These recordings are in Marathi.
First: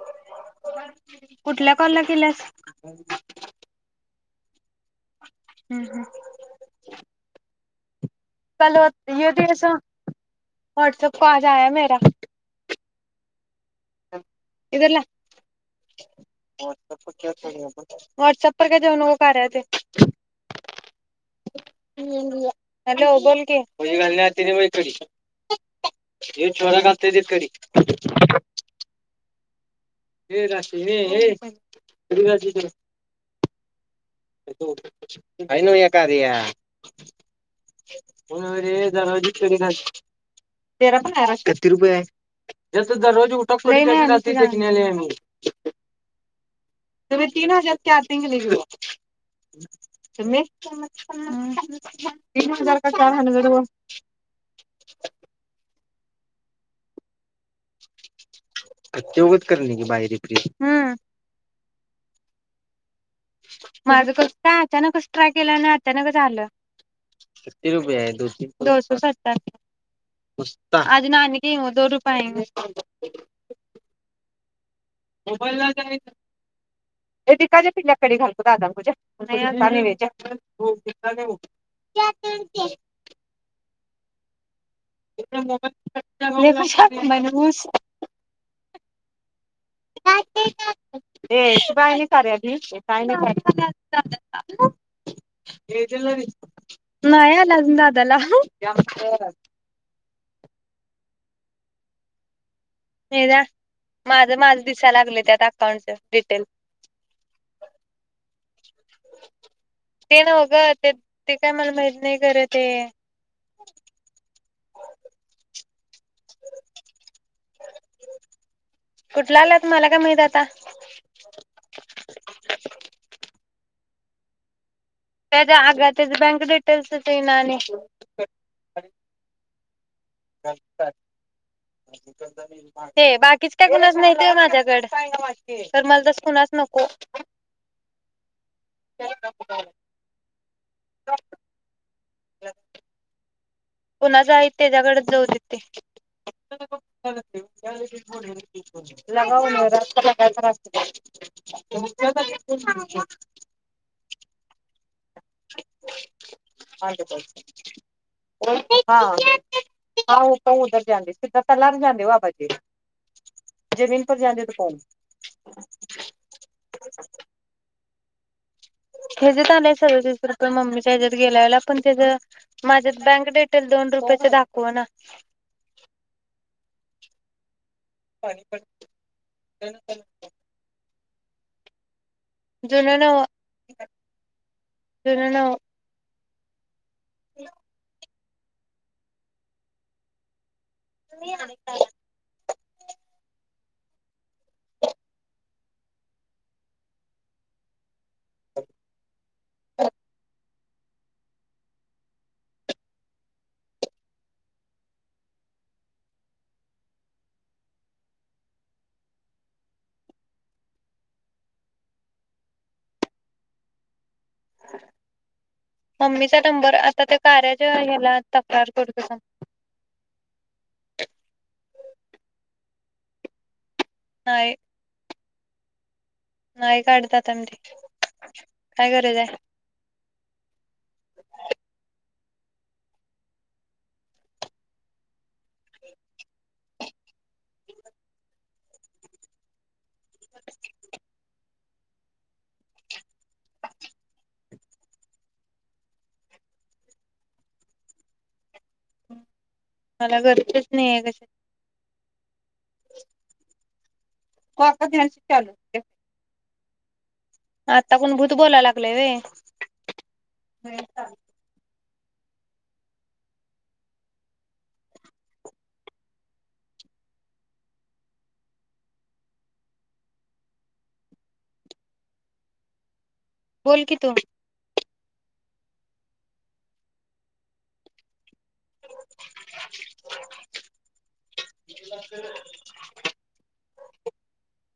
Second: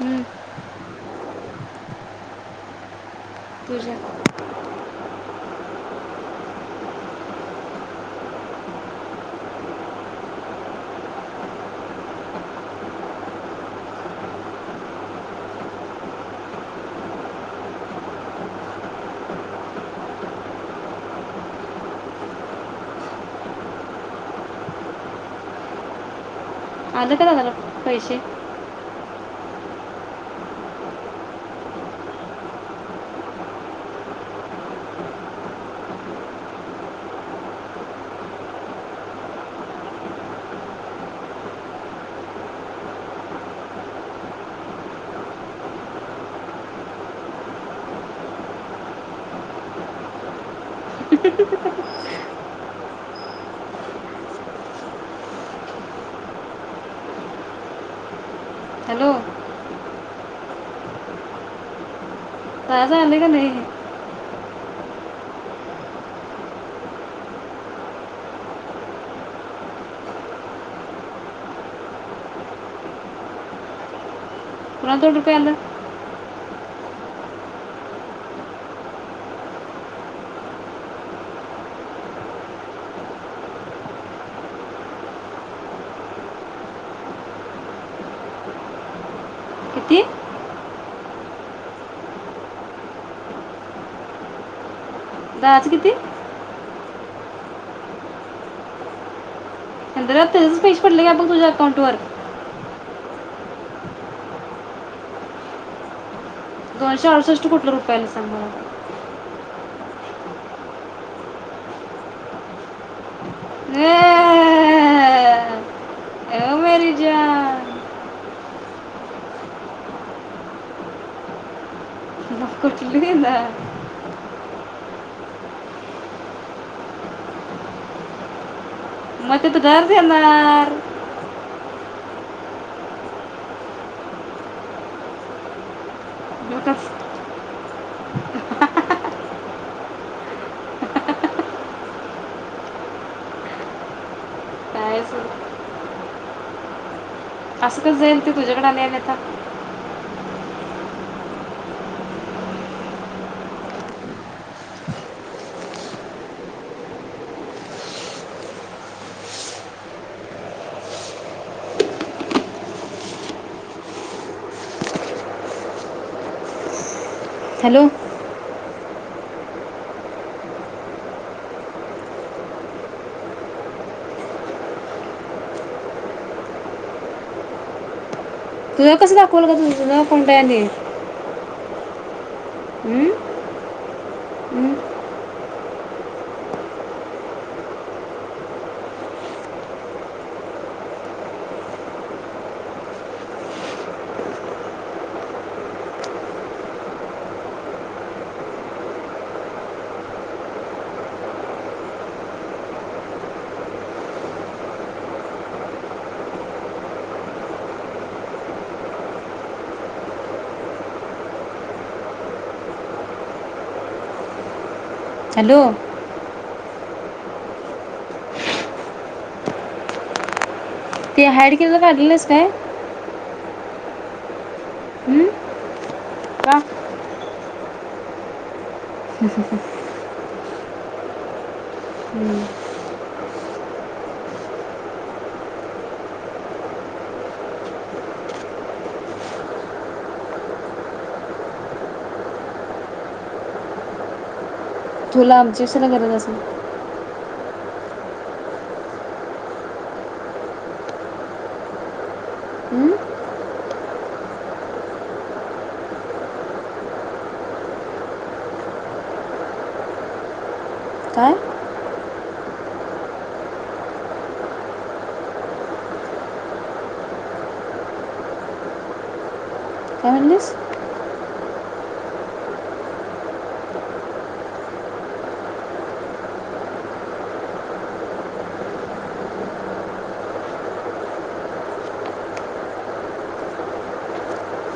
हम्म, कुठल्या कॉल ला केल्यास [unintelligible] तुझ्या हम्म हम्म. [unintelligible] [unintelligible] हॅलो बोल की आलं का दादाला पैसे [unintelligible] हे राशी ये ये तिकडं जा तिकडं हाय न्हव हे कार्या [unintelligible] [inaudible] हॅलो [unintelligible] बाय [unintelligible] चहा झालं का नाही? माझं कस अचानकच ट्राय केला आणि अचानकच आल पुन्हा दोन रुपये आलं मोबाईलला काय [unintelligible] [unintelligible] हे किती दादाचं किती आणि जेलरी नाई आला अजून दादाला [unintelligible] हेंदऱ्या त्याज्यच पैसे पडलं का बघ तुझा अकाउंटवर ये जा माझं माझ दिसायला लागलं त्यात अकाउंटच डिटेल दोनशे अडूसष्ट कुटल रुपय आलं सांग मला ते नाव कां ते ते काय मला माहत नाही खरं ते [unintelligible] [unintelligible] कुठला आला त मला काय माहित आता मग कुठली ना त्याज आग तेच बँक डिटेल्स तेन आणि मग तिथं घर देणार [unintelligible] ते बाकीच काय कुणाचं नाहीत माझ्याकड तर मला त कुणाच मग नको कस- [inaudible] कुणाच आहे काय त्याच्याकडेच सु- जाऊ दे असं कसं जाईल ते तुझ्याकडे आले आणि आता [unintelligible] [unintelligible] [unintelligible] हॅलो हेच आलंय सर्व तीस रुपये मम्मीच्या ह्याच्यात गेल्यावेळेला पण त्याच माझ्यात बँक डिटेल दोन रुपयाच दाखव ना [inaudible] तुझं कसं दाखवल ग तुझ तुझ कोणत जुन न्हवं जुनं न्हवं त [inaudible] [inaudible] ह [unintelligible] [unintelligible] हॅलो [inaudible] मम्मीचा नंबर आता त्या कार्याच्या ह्याला तक्रार करतो थांब ते हाड [unintelligible] काय नाय हं? का नाही काढतातात ते काय गरज हाय? [inaudible] तुला आमचीसुद्धा गरज नसेल. मला घरचच नाहीये कशा, हं? का का द्यास चालू आता कोण भूत बोलाय लागलय व्हय? काय? य म्हणलीस? बोल की तु [unintelligible]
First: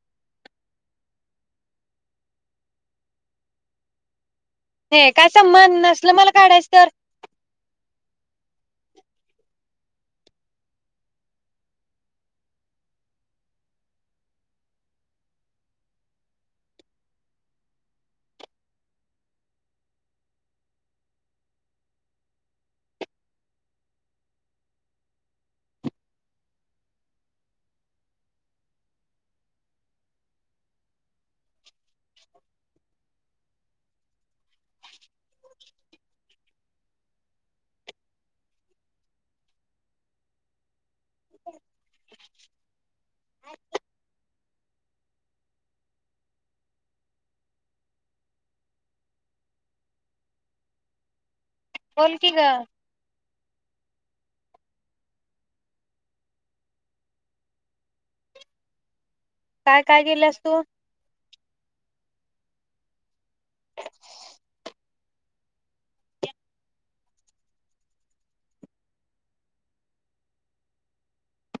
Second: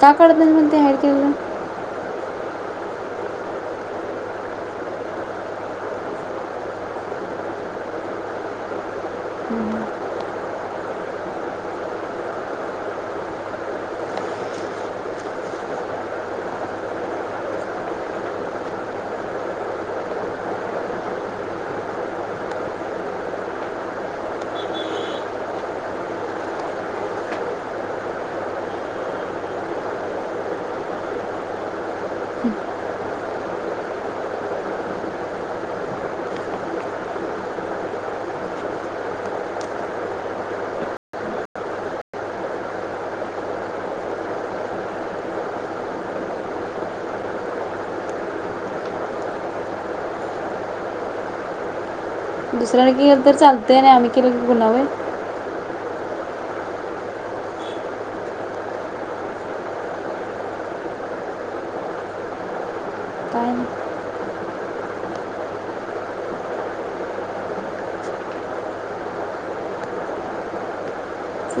का काढत नाहीस म्हण ते हाय तेवढं? ए काय संबंध नसलं मला काढायचं तर? [unintelligible] बोल की ग दुसऱ्याने के तर चालतंय आणि आम्ही केलं की गुन्हा व्हय? काय काय केलीस तू? काय नाही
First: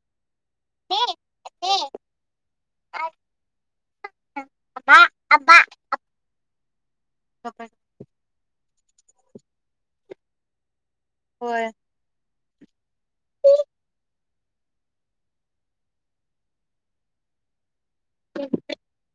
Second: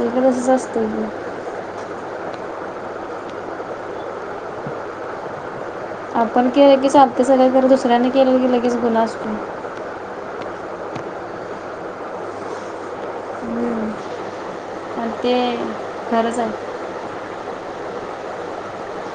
उग रेरीसज ए आते आ आबा आबा. आपण केलं की साफ ते सगळं जर दुसऱ्यानी केलं तर तीस गुणा असतो होय मग ते खरंच आहे [unintelligible]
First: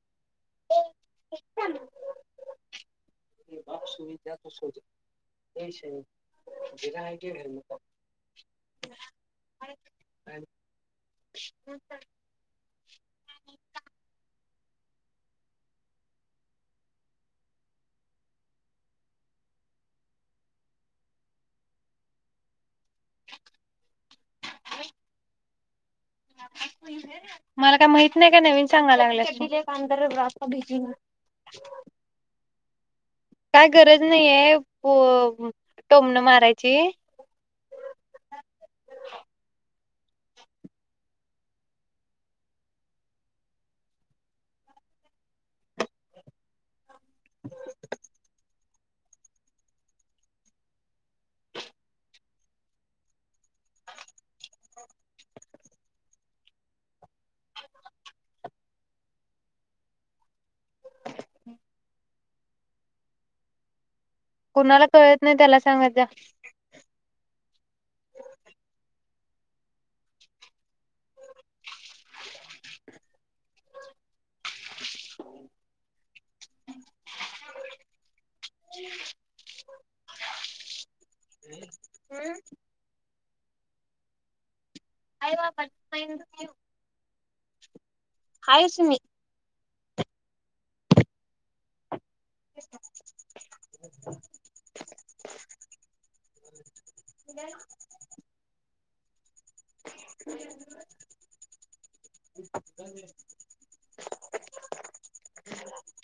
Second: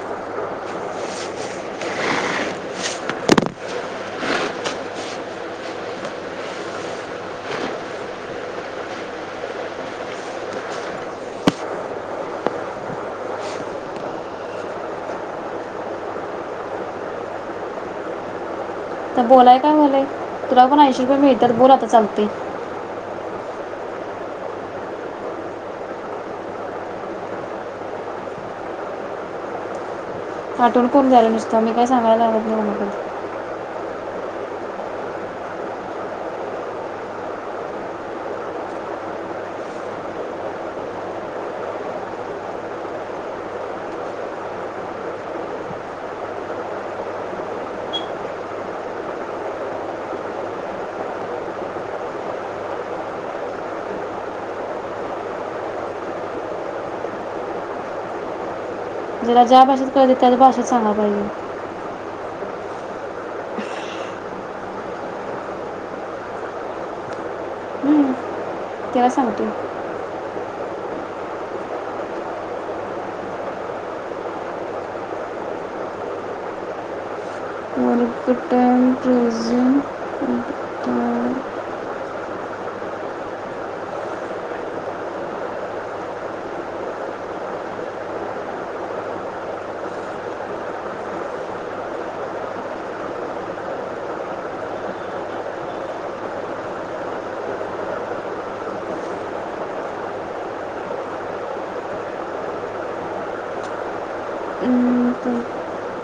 [unintelligible] आता बोलाय काय व्हायलय? तुला पण ऐंशी रुपये मिळत्यात बोल आता चालतंय. [unintelligible] मला काय माहित नाही काय? नवीन सांगाय लागलीयास तू. आठवून कोण जायलं नुसतं मी काय सांगायला लागल नाही आहे पो टोमन मारायचे. [unintelligible] ज्याला ज्या भाषाच कळतंय त्या भाषेत सां सांगाय पाहिजे. कुणाला कळत नाही त्याला सांगत जा. त्याला सांगतूय हं कुठाय रोजंग हम्म हम्म हम्म नाही बाबा पेरू तर पेरू हाय सुमित [inaudible] [inaudible]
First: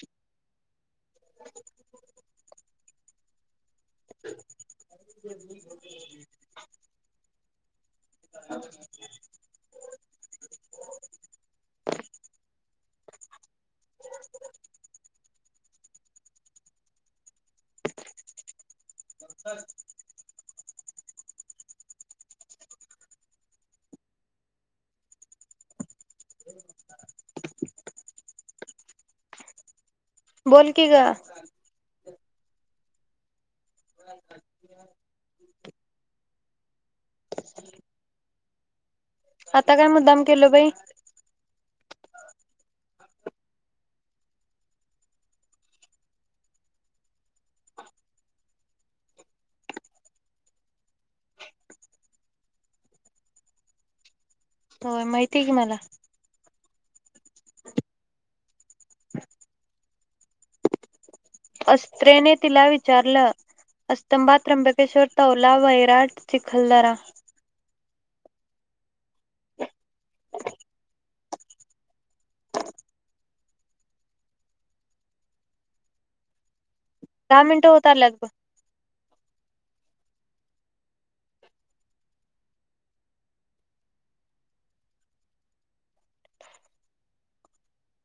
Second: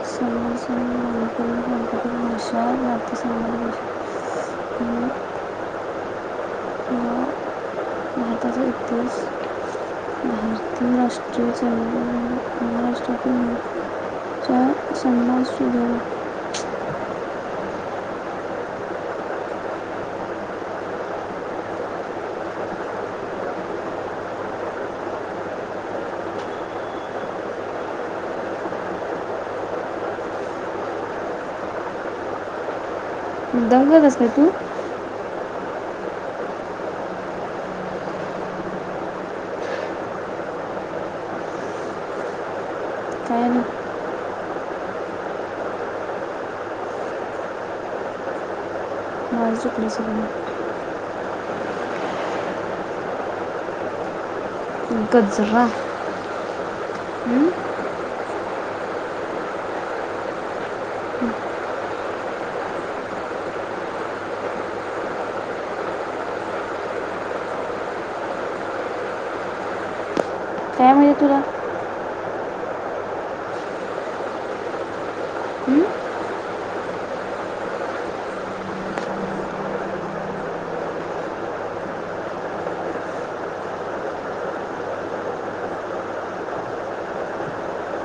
समोर समोर मणिपुरी सांकेतिक भाषा भारतासंबंधित भाषा किंवा भारताचा इतिहास भारतीय राष्ट्रीय संगीत महाराष्ट्रातील मुख्य सन्मान सुधीर [inaudible] बोलकी ग दंगल असली की आता काय मुद्दाम केलं बाई? काय नाही हा चुकलं सोडा माझं. होय माहितीय की गजरा मला हम्म अस्त्रेने तिला विचारलं अस्तंभात त्र्यंबकेश्वर, तौला, वैराट, चिखलदरा काय माहिती तुला हं? दहा मिनटं होत आल्यात ब.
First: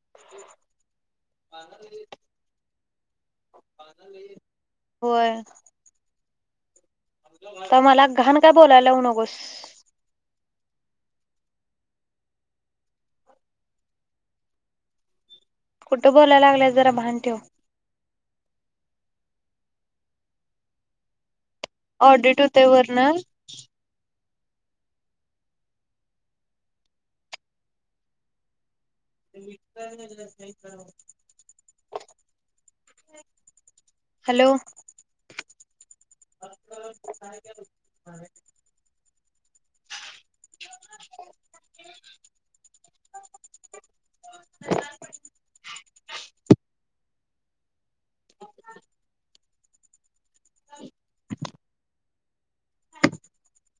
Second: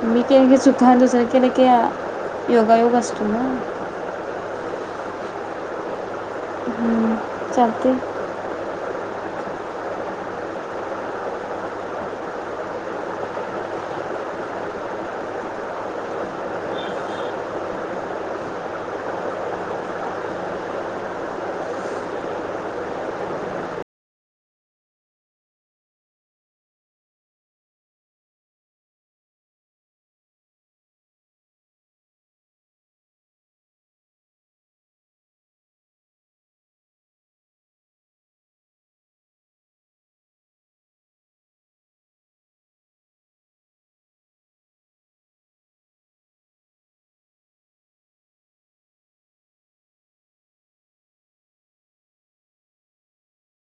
मी केले की सुखान दुसरं केलं की योगायोग असतो ना. होय तर चालते मला घाण काय बोलायलावू नको. बस कुठं बोलायला लागलियास जरा भान ठेव. ऑडिट होतय वरण हॅलो [inaudible] [inaudible] [inaudible]